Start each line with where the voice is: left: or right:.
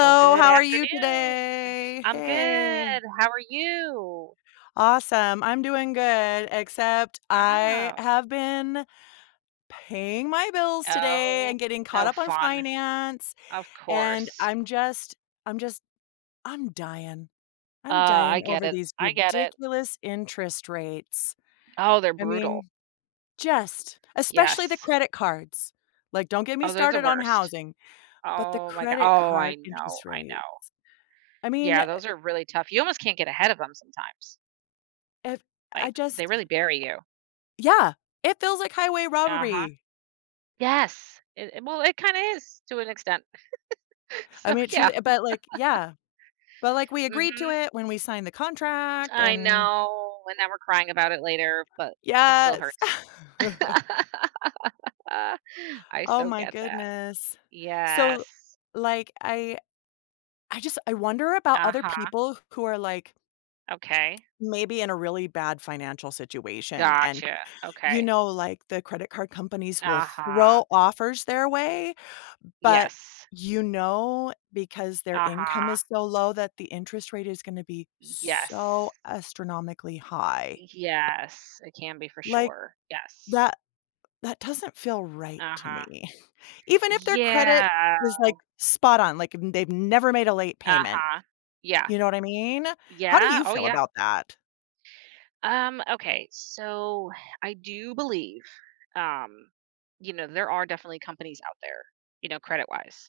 right: Well, good
left: how are you
right: afternoon.
left: today?
right: I'm
left: Hey.
right: good. How are you?
left: Awesome. I'm doing good, except I
right: Ah.
left: have been paying my bills today
right: Oh,
left: and getting caught
right: oh,
left: up on
right: fun.
left: finance,
right: Of
left: and
right: course.
left: I'm just I'm dying. I'm
right: I
left: dying
right: get
left: over
right: it.
left: these
right: I get it.
left: ridiculous interest rates.
right: Oh, they're
left: I
right: brutal.
left: mean, just especially the
right: Yes.
left: credit cards. Like, don't get me
right: Oh, they're the
left: started on
right: worst.
left: housing, but the
right: Oh my God.
left: credit
right: Oh, I
left: card
right: know.
left: interest
right: I
left: rate.
right: know.
left: I
right: Yeah,
left: mean,
right: those are really tough. You almost can't get ahead of them sometimes.
left: if I
right: Like they
left: just
right: really bury you.
left: Yeah, it feels like highway
right: Uh huh.
left: robbery.
right: Yes. Well, it kind of is to an extent.
left: I
right: So
left: mean, it
right: yeah.
left: truly but, like, yeah, but, like, we agreed
right: Hmm.
left: to it when we signed the contract
right: I
left: and
right: know, and now we're crying about it later, but it still
left: yes.
right: hurts. I
left: Oh
right: so
left: my
right: get that.
left: goodness. So,
right: Yes.
left: like, I just I wonder about other
right: Uh-huh.
left: people who are, like,
right: Okay.
left: maybe in a really bad financial situation and,
right: Gotcha.
left: you
right: Okay.
left: know, like, the credit card companies will
right: Uh-huh.
left: throw offers their way. But,
right: Yes.
left: you know, because their income
right: Uh-huh.
left: is so low that the interest rate is gonna be so
right: Yes.
left: astronomically high.
right: Yes. It can be for
left: Like,
right: sure. Yes.
left: that that doesn't feel right to
right: Uh-huh.
left: me. Even if their credit
right: Yeah.
left: is, like, spot on, like, n they've never made a late payment,
right: Uh-huh. Yeah.
left: you know what I mean? How do
right: Yeah.
left: you
right: Oh,
left: feel
right: yeah.
left: about that?
right: Okay, so I do believe, um, you know, there are definitely companies out there, you know, credit wise,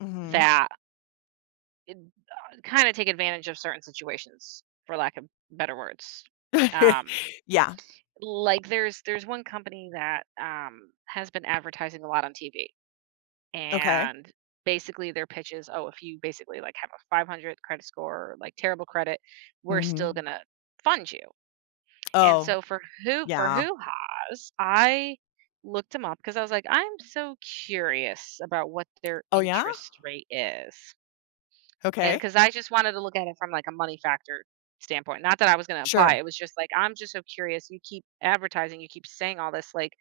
left: Mhm.
right: that eh, kind of take advantage of certain situations, for lack of better words. Um,
left: Yeah.
right: like there's one company that has been advertising a lot on TV,
left: Okay.
right: and basically their pitch is, oh, if you basically like have a 500 credit score, like terrible credit, we're still
left: Mhm.
right: gonna fund you. And
left: Oh,
right: so for
left: yeah.
right: who has I looked them up because I was like, I'm so curious about what their
left: Oh, yeah?
right: interest rate is. And
left: Okay.
right: because I just wanted to look at it from like a money factor standpoint. Not that I was going to apply.
left: Sure.
right: It was just like, I'm just so curious. You keep advertising, you keep saying all this. Like,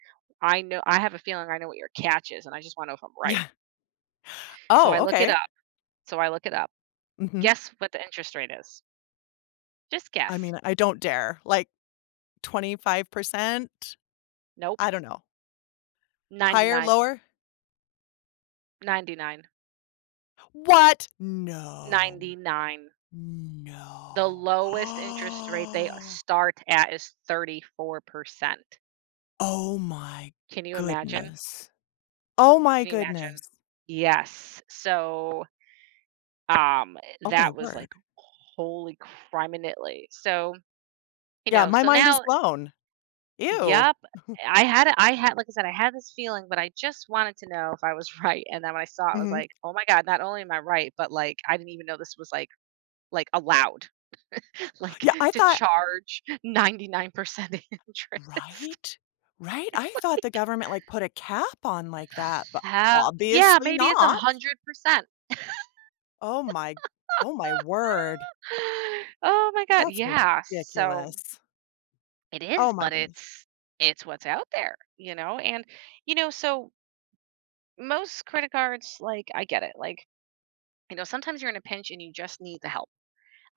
right: I know, I have a feeling I know what your catch is, and I just want to know if I'm right.
left: Yeah.
right: So
left: Oh,
right: I look it
left: okay.
right: up. So I look it up.
left: Mhm.
right: Guess what the interest rate is? Just
left: I
right: guess.
left: mean, I don't dare. Like, 25%?
right: Nope.
left: I don't know. Higher?
right: 99,
left: Lower?
right: 99,
left: What? No.
right: 99. The
left: No.
right: lowest interest rate they start at is 34%.
left: Oh my
right: Can you imagine?
left: goodness. Oh my
right: Can you imagine?
left: goodness.
right: Yes. So, um,
left: Oh my
right: that was like,
left: word.
right: holy criminally. So, you
left: Yeah,
right: know,
left: my
right: so
left: mind is
right: now
left: blown. Ew.
right: yep, I had like I said, I had this feeling, but I just wanted to know if I was right, and then when I saw it, I was
left: Mhm.
right: like, "Oh my god, not only am I right, but, like, I didn't even know this was, like, allowed, like,
left: Yeah, I
right: to
left: thought
right: charge 99% interest."
left: right? Right? I thought the government, like, put a cap on like that, but
right: Ha yeah,
left: obviously
right: maybe it's
left: not.
right: 100%.
left: Oh my oh my word.
right: Oh my god,
left: That's
right: yeah, so
left: ridiculous.
right: it
left: Oh
right: is,
left: my
right: but
left: goodness.
right: it's what's out there, you know? And you know, so most credit cards, like I get it. Like, you know, sometimes you're in a pinch and you just need the help.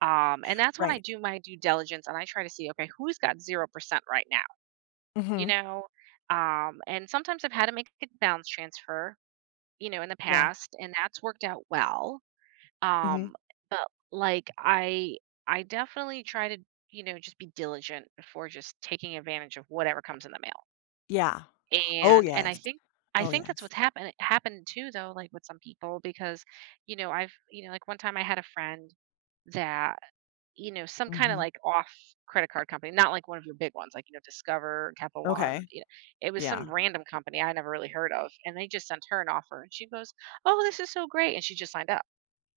right: And that's when I
left: Right.
right: do my due diligence and I try to see, okay, who's got 0% right now, you
left: Mhm.
right: know? And sometimes I've had to make a balance transfer, you know, in the
left: Yeah.
right: past, and that's worked out well.
left: Mhm.
right: Um, but like I definitely try to, you know, just be diligent before just taking advantage of whatever comes in the mail.
left: Yeah. Oh,
right: And
left: yes.
right: I
left: Oh,
right: think that's
left: yes.
right: what's happened too though, like with some people because, you know, I've you know, like one time I had a friend that, you know, some kind of
left: Mhm.
right: like off credit card company, not like one of your big ones, like, you know, Discover, Capital One,
left: Okay.
right: you know, it was some
left: Yeah.
right: random company I never really heard of. And they just sent her an offer and she goes, oh, this is so great. And she just signed up.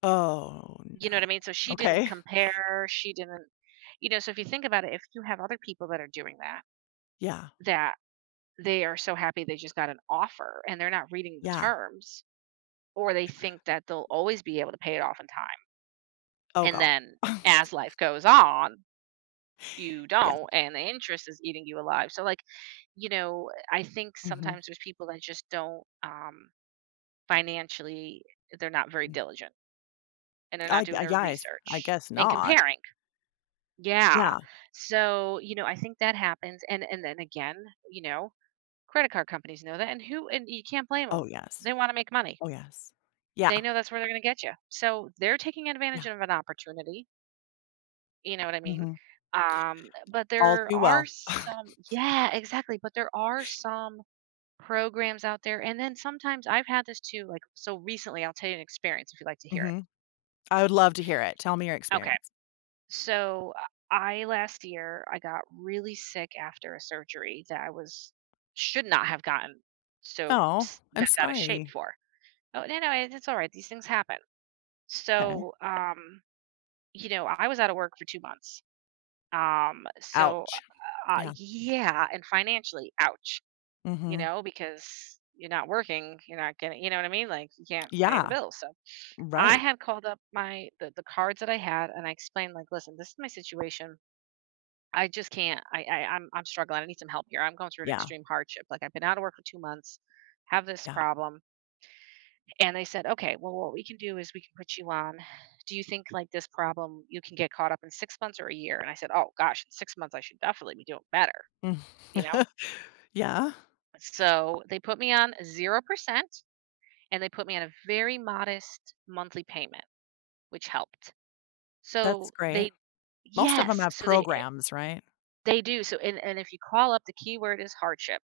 left: Oh,
right: You know what
left: no.
right: I mean? So she didn't
left: Okay.
right: compare, she didn't, you know, so if you think about it, if you have other people that are doing that,
left: Yeah.
right: that they are so happy they just got an offer and they're not reading the
left: Yeah.
right: terms, or they think that they'll always be able to pay it off in time.
left: Oh,
right: And
left: god.
right: then as life goes on, you
left: Yeah.
right: don't, and the interest is eating you alive. So, like, you know, I think
left: Mhm.
right: sometimes there's people that just don't financially, they're not very
left: Mm.
right: diligent and they're not
left: I
right: doing
left: I
right: their
left: guess I
right: research
left: guess
right: and
left: not.
right: comparing. Yeah.
left: Yeah.
right: So, you know, I think that happens and then again, you know, credit card companies know that and who and you can't blame
left: Oh,
right: them.
left: yes.
right: They want to make money.
left: Oh, yes. Yeah.
right: They know that's where they're going to get you. So, they're taking advantage
left: Yeah.
right: of an opportunity, you know what I mean?
left: Mhm.
right: But
left: All
right: there
left: too
right: are
left: well.
right: some yeah, exactly, but there are some programs out there and then sometimes I've had this too like so recently I'll tell you an experience if you'd like to hear it.
left: Mhm. I would love to hear it. Tell me your
right: Okay.
left: experience.
right: So I last year I got really sick after a surgery that I was should not have gotten
left: Oh, I'm
right: bent out of shape
left: sorry.
right: for. Oh no, no, it's all right. These things happen.
left: Sorry. Okay.
right: So you know, I was out of work for 2 months. So
left: Ouch. Yeah.
right: yeah, and financially, ouch. You
left: Mhm.
right: know, because you're not working, you're not getting. You know what I mean? Like you can't pay the
left: Yeah,
right: bills. So I
left: right.
right: had called up the cards that I had, and I explained like, listen, this is my situation. I just can't. I'm struggling. I need some help here. I'm going through an
left: Yeah,
right: extreme hardship. Like I've been out of work for 2 months, have this
left: yeah.
right: problem. And they said, okay, well, what we can do is we can put you on. Do you think like this problem you can get caught up in 6 months or a year? And I said, oh gosh, in 6 months I should definitely be doing better.
left: Mm.
right: You know.
left: Yeah,
right: So they put me on 0%, and they put me on a very modest monthly payment, which helped.
left: that's
right: So
left: great.
right: they,
left: Most of them
right: yes,
left: have
right: so they
left: programs, right?
right: they do. So and if you call up, the keyword is hardship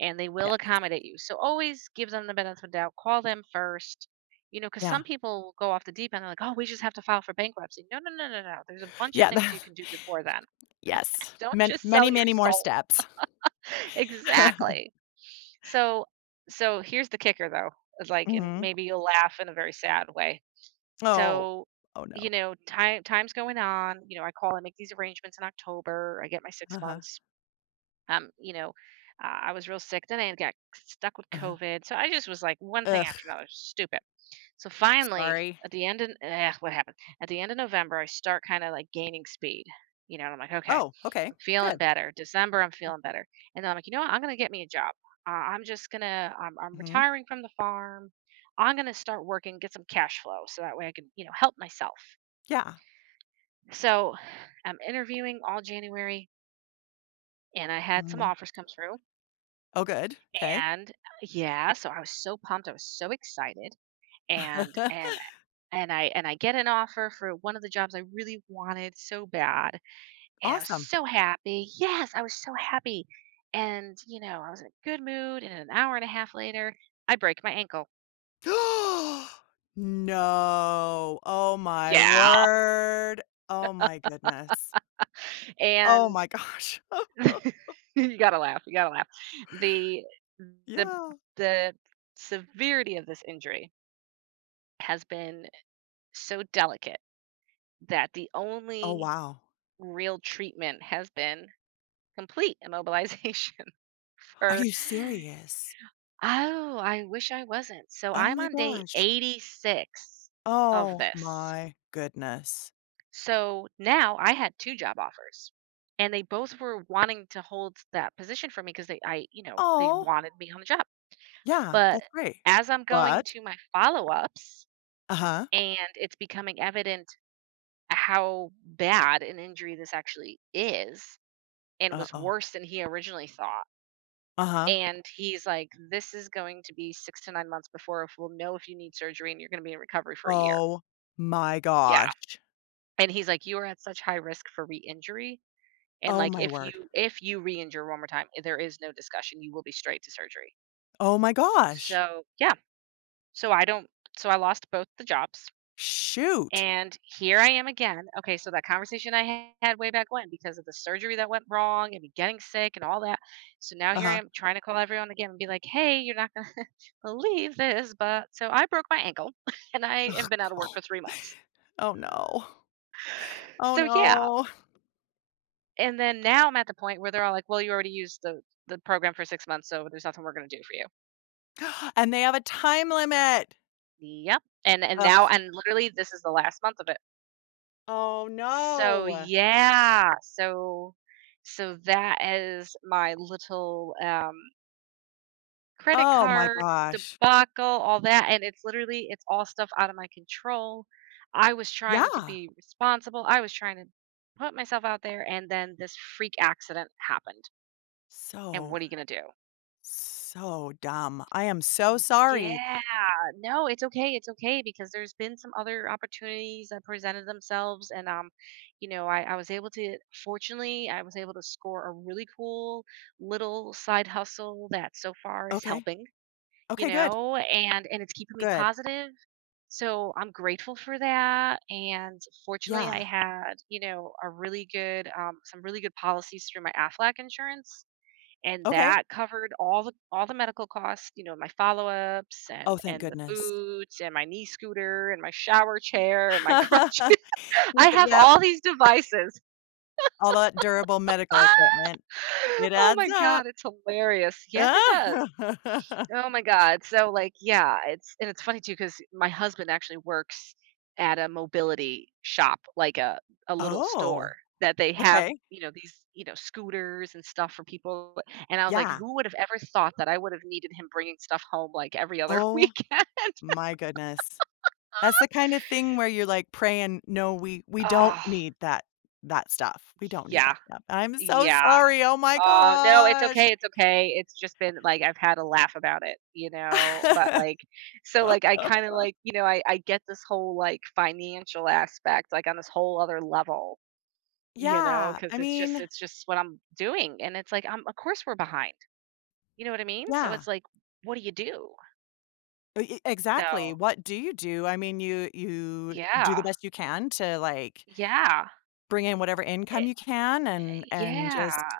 right: and they will
left: Yeah,
right: accommodate you. So always give them the benefit of the doubt. Call them first. You know, because
left: yeah.
right: some people will go off the deep end. They're like, oh, we just have to file for bankruptcy. No, no, no, no, no. There's a bunch of
left: Yeah,
right: things you
left: that,
right: can do before then.
left: yes.
right: Don't
left: Many
right: just sell
left: many,
right: your
left: many more
right: soul.
left: steps.
right: Exactly. So, here's the kicker though. It's like, and
left: Mhm.
right: maybe you'll laugh in a very sad way.
left: Oh.
right: So,
left: Oh,
right: you
left: no.
right: know, time's going on. You know, I call. I make these arrangements in October. I get my six
left: Uh-huh,
right: months You know, I was real sick. Then I got stuck with
left: uh-huh.
right: COVID. So I just was like one thing
left: Ugh,
right: after another, stupid. So finally,
left: sorry.
right: at the end of what happened? At the end of November, I start kind of like gaining speed. You know, and I'm like, okay,
left: Oh, okay,
right: I'm feeling
left: good.
right: better. December, I'm feeling better. And then I'm like, you know what? I'm gonna get me a job. I'm just gonna. I'm
left: Mhm.
right: retiring from the farm. I'm gonna start working, get some cash flow, so that way I can, you know, help myself.
left: Yeah.
right: So I'm interviewing all January, and I had some
left: Mhm.
right: offers come through.
left: Oh, good. Okay.
right: And yeah, so I was so pumped, I was so excited. And and and I get an offer for one of the jobs I really wanted so bad. And I was
left: Awesome.
right: so happy. Yes, I was so happy. And you know, I was in a good mood and an hour and a half later, I break my ankle.
left: No. Oh my
right: Yeah.
left: word. Oh my goodness. Oh
right: And
left: my gosh.
right: you got to laugh. You got to laugh. The the
left: Yeah.
right: the severity of this injury has been so delicate that the
left: Oh,
right: only
left: wow.
right: real treatment has been complete immobilization
left: Are
right: for
left: you serious?
right: oh, I wish I wasn't. So
left: Oh
right: I'm
left: my
right: on day
left: gosh.
right: 86 of
left: Oh
right: this.
left: my goodness.
right: So now I had two job offers and they both were wanting to hold that position for me because they I, you know, they
left: Oh,
right: wanted me on the job.
left: yeah,
right: But
left: that's great.
right: as I'm going
left: But
right: to my follow-ups
left: uh-huh.
right: and it's becoming evident how bad an injury this actually is and was
left: Uh-oh.
right: worse than he originally thought.
left: Uh-huh.
right: And he's like, "This is going to be 6 to 9 months before if we'll know if you need surgery and you're gonna be in recovery for a year."
left: Oh my
right: Yeah.
left: gosh.
right: And he's like, "You are at such high risk for re-injury, and,
left: Oh
right: like,
left: my word.
right: if you re-injure one more time, there is no discussion, you will be straight to surgery."
left: Oh my gosh.
right: So, yeah. So I don't so I lost both the jobs,
left: Shoot.
right: and here I am again. Okay, so that conversation I had way back when because of the surgery that went wrong and me getting sick and all that. So now here I
left: Uh-huh.
right: am trying to call everyone again and be like, "Hey, you're not believe this, but so I broke my ankle and I have been out of work for
left: Oh
right: 3 months."
left: oh no. Oh
right: So yeah.
left: no.
right: And then now I'm at the point where they're all like, "Well, you already used the program for 6 months, so there's nothing we're gonna do for you."
left: And they have a time limit.
right: Yep. And now
left: Ugh.
right: and literally this is the last month of it.
left: Oh,
right: So
left: no.
right: yeah. So that is my little credit
left: Oh my
right: card
left: gosh.
right: debacle, all that, and it's literally it's all stuff out of my control. I was trying to
left: Yeah.
right: be responsible. I was trying to put myself out there, and then this freak accident happened. And
left: So,
right: what are you going to do?
left: so dumb. I am so sorry.
right: Yeah. No, it's okay. It's okay, because there's been some other opportunities that presented themselves. And I was able to, fortunately, I was able to score a really cool little side hustle that so far is
left: Okay.
right: helping,
left: Okay, good.
right: and it's keeping me
left: Good.
right: positive. So I'm grateful for that. And fortunately,
left: Yeah.
right: I had, a really good, some really good policies through my AFLAC insurance. And
left: Okay.
right: that covered all the medical costs, you know, my follow-ups
left: Oh, thank
right: and the
left: goodness.
right: boots and my knee scooter and my shower chair and my crutches. I
left: Just
right: have
left: yep,
right: all these devices.
left: all that durable medical equipment. It
right: Oh
left: adds
right: my
left: up.
right: god, it's hilarious. Yes, it does. Oh my god. So like, yeah, it's, and it's funny too, because my husband actually works at a mobility shop, like a little store
left: Oh,
right: that they have,
left: okay.
right: you know, these, you know, scooters and stuff for people. And I was like,
left: Yeah.
right: who would have ever thought that I would have needed him bringing stuff home like every other
left: Oh
right: weekend?
left: my goodness. That's the kind of thing where you're, like, praying, "No, we don't
right: Oh,
left: need that that stuff. We don't need
right: yeah.
left: that stuff. I'm so
right: Yeah.
left: sorry. Oh my
right: Oh, no, it's
left: gosh."
right: okay, it's okay. It's just been, like, I've had a laugh about it, you know? But, like, so, like, I kinda, like, I get this whole, like, financial aspect, like, on this whole other level, you know,
left: Yeah,
right: because
left: I mean,
right: it's just what I'm doing, and it's like, I'm, of course we're behind, you know what I mean? So
left: yeah.
right: it's like, what do you do?
left: E e exactly.
right: So,
left: What do you do? I mean, you do the
right: yeah.
left: best you can to, like,
right: Yeah.
left: bring in whatever income
right: Eh,
left: you can and
right: yeah.
left: just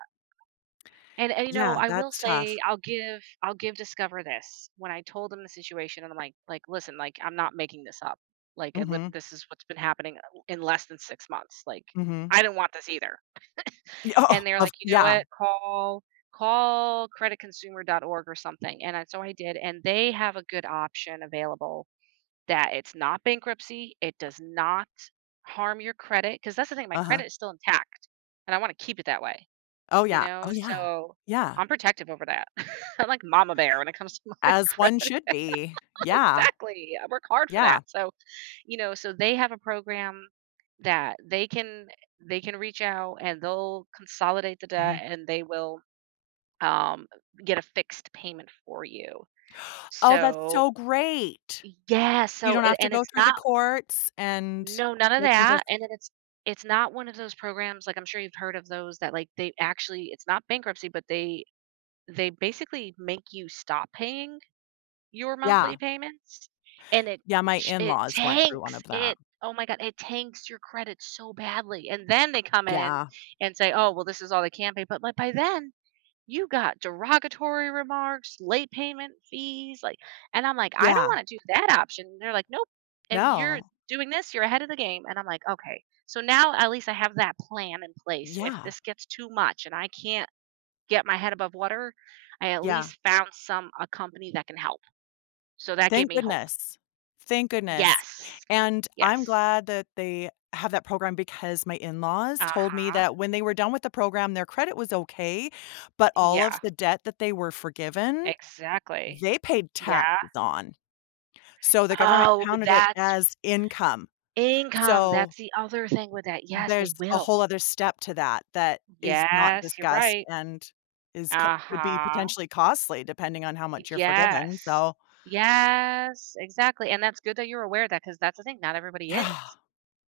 right: And, you know,
left: yeah,
right: I will
left: that's
right: say,
left: tough.
right: I'll give Discover this. When I told him the situation and I'm like, "Listen, like, I'm not making this up. Like, I lit
left: Mhm,
right: this is what's been happening in less than 6 months. Like,
left: mhm.
right: I didn't want this either."
left: Yeah,
right: And
left: oh,
right: they're
left: of
right: like, "You know
left: yeah.
right: what? Call creditconsumer.org or something." And I so I did, and they have a good option available that it's not bankruptcy, it does not harm your credit, because that's the thing, my
left: Uh-huh.
right: credit is still intact, and I wanna keep it that way.
left: Oh,
right: You
left: yeah.
right: know,
left: Oh, yeah.
right: so
left: Yeah.
right: I'm protective over that. I'm like mama bear when it comes to my
left: As one
right: credit.
left: should be. Yeah,
right: Exactly. I work hard for that.
left: yeah.
right: So, you know, so they have a program that they can reach out and they'll consolidate the
left: Mhm.
right: debt, and they will um get a fixed payment for you.
left: Oh, that's
right: So,
left: so great.
right: yeah,
left: You
right: so
left: don't have
right: a-
left: to
right: and
left: go
right: it's
left: through the
right: not,
left: courts and
right: no, none of
left: they can
right: that.
left: just
right: And then it's not one of those programs, like I'm sure you've heard of those, that, like, they actually, it's not bankruptcy, but they basically make you stop paying your monthly
left: yeah.
right: payments, and it
left: Yeah, my
right: sh- it
left: in-laws went through one
right: tanks
left: of
right: it,
left: that.
right: oh my god, it tanks your credit so badly, and then they come in
left: Yeah.
right: and say, "Oh well, this is all they can pay," but like, by then you got derogatory remarks, late payment fees, like, and I'm like, I
left: Yeah.
right: don't want to do that option. And they're like, "Nope, if you're
left: No.
right: doing this, you're ahead of the game." And I'm like, okay. So now at least I have that plan in place if
left: Yeah.
right: this gets too much and I can't get my head above water, I at
left: Yeah.
right: least found some a company that can help. So that gave
left: Thank
right: me hope.
left: goodness. Thank goodness.
right: Yes.
left: And I'm
right: Yes.
left: glad that they have that program because my in-laws told me
right: Uh-huh.
left: that when they were done with the program, their credit was okay, but all of
right: Yeah,
left: the debt that they were forgiven,
right: exactly.
left: they paid
right: Yeah.
left: taxes on. So the government
right: Oh,
left: counted it
right: that's
left: as income.
right: income. That's
left: So
right: the other thing with that. Yes, they
left: there's a
right: will.
left: whole other step to that that is not
right: Yes, you're
left: discussed
right: right.
left: and is co could be
right: Uh-huh.
left: potentially costly depending on how much you're forgiven,
right: Yes.
left: so
right: Yes, exactly. And that's good that you're aware of that, because that's the thing. Not everybody
left: yeah.
right: is.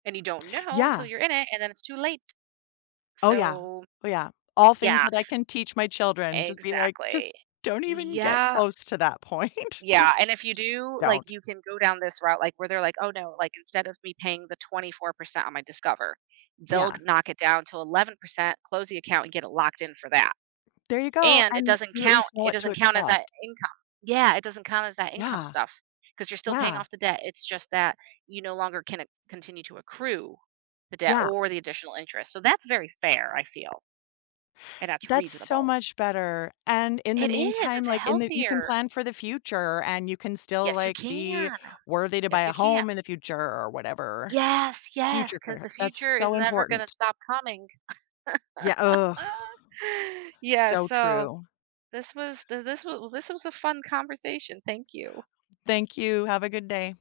right: And you don't know until
left: Yeah.
right: you're in it, and then it's too late.
left: Oh, yeah.
right: So,
left: Oh, yeah. All things
right: yeah.
left: that I can teach my children, just be like,
right: Exactly.
left: "Just don't even get
right: Yeah,
left: close to that point.
right: yeah,
left: Just
right: and if you do, like,
left: don't."
right: you can go down this route, like, where they're like, "Oh, no," like, instead of me paying the 24% on my Discover, they'll
left: Yeah.
right: knock it down to 11%, close the account, and get it locked in for that,
left: There you go,
right: and it
left: and
right: doesn't
left: you at
right: count
left: least know
right: it
left: what to
right: doesn't count as that
left: expect.
right: income. Yeah, it doesn't count as that income
left: Yeah.
right: stuff because 'cause you're still paying
left: Yeah.
right: off the debt, it's just that you no longer can ac continue to accrue the debt
left: Yeah.
right: or the additional interest, so that's very fair, I feel, and that's
left: That's so
right: reasonable.
left: much better, and in the
right: It is,
left: meantime,
right: it's a
left: like, in the you can
right: healthier
left: plan for the future, and you can still,
right: Yes, you
left: like, be
right: can.
left: worthy to buy
right: Yes, you
left: a
right: can.
left: home in the future or whatever.
right: Yes, yes,
left: Future
right: because
left: credit.
right: the
left: That's
right: future is
left: so
right: never gonna
left: important.
right: stop coming.
left: Yeah, ugh,
right: Yeah,
left: so
right: so
left: true.
right: this was th this was a fun conversation. Thank you.
left: Thank you, have a good day.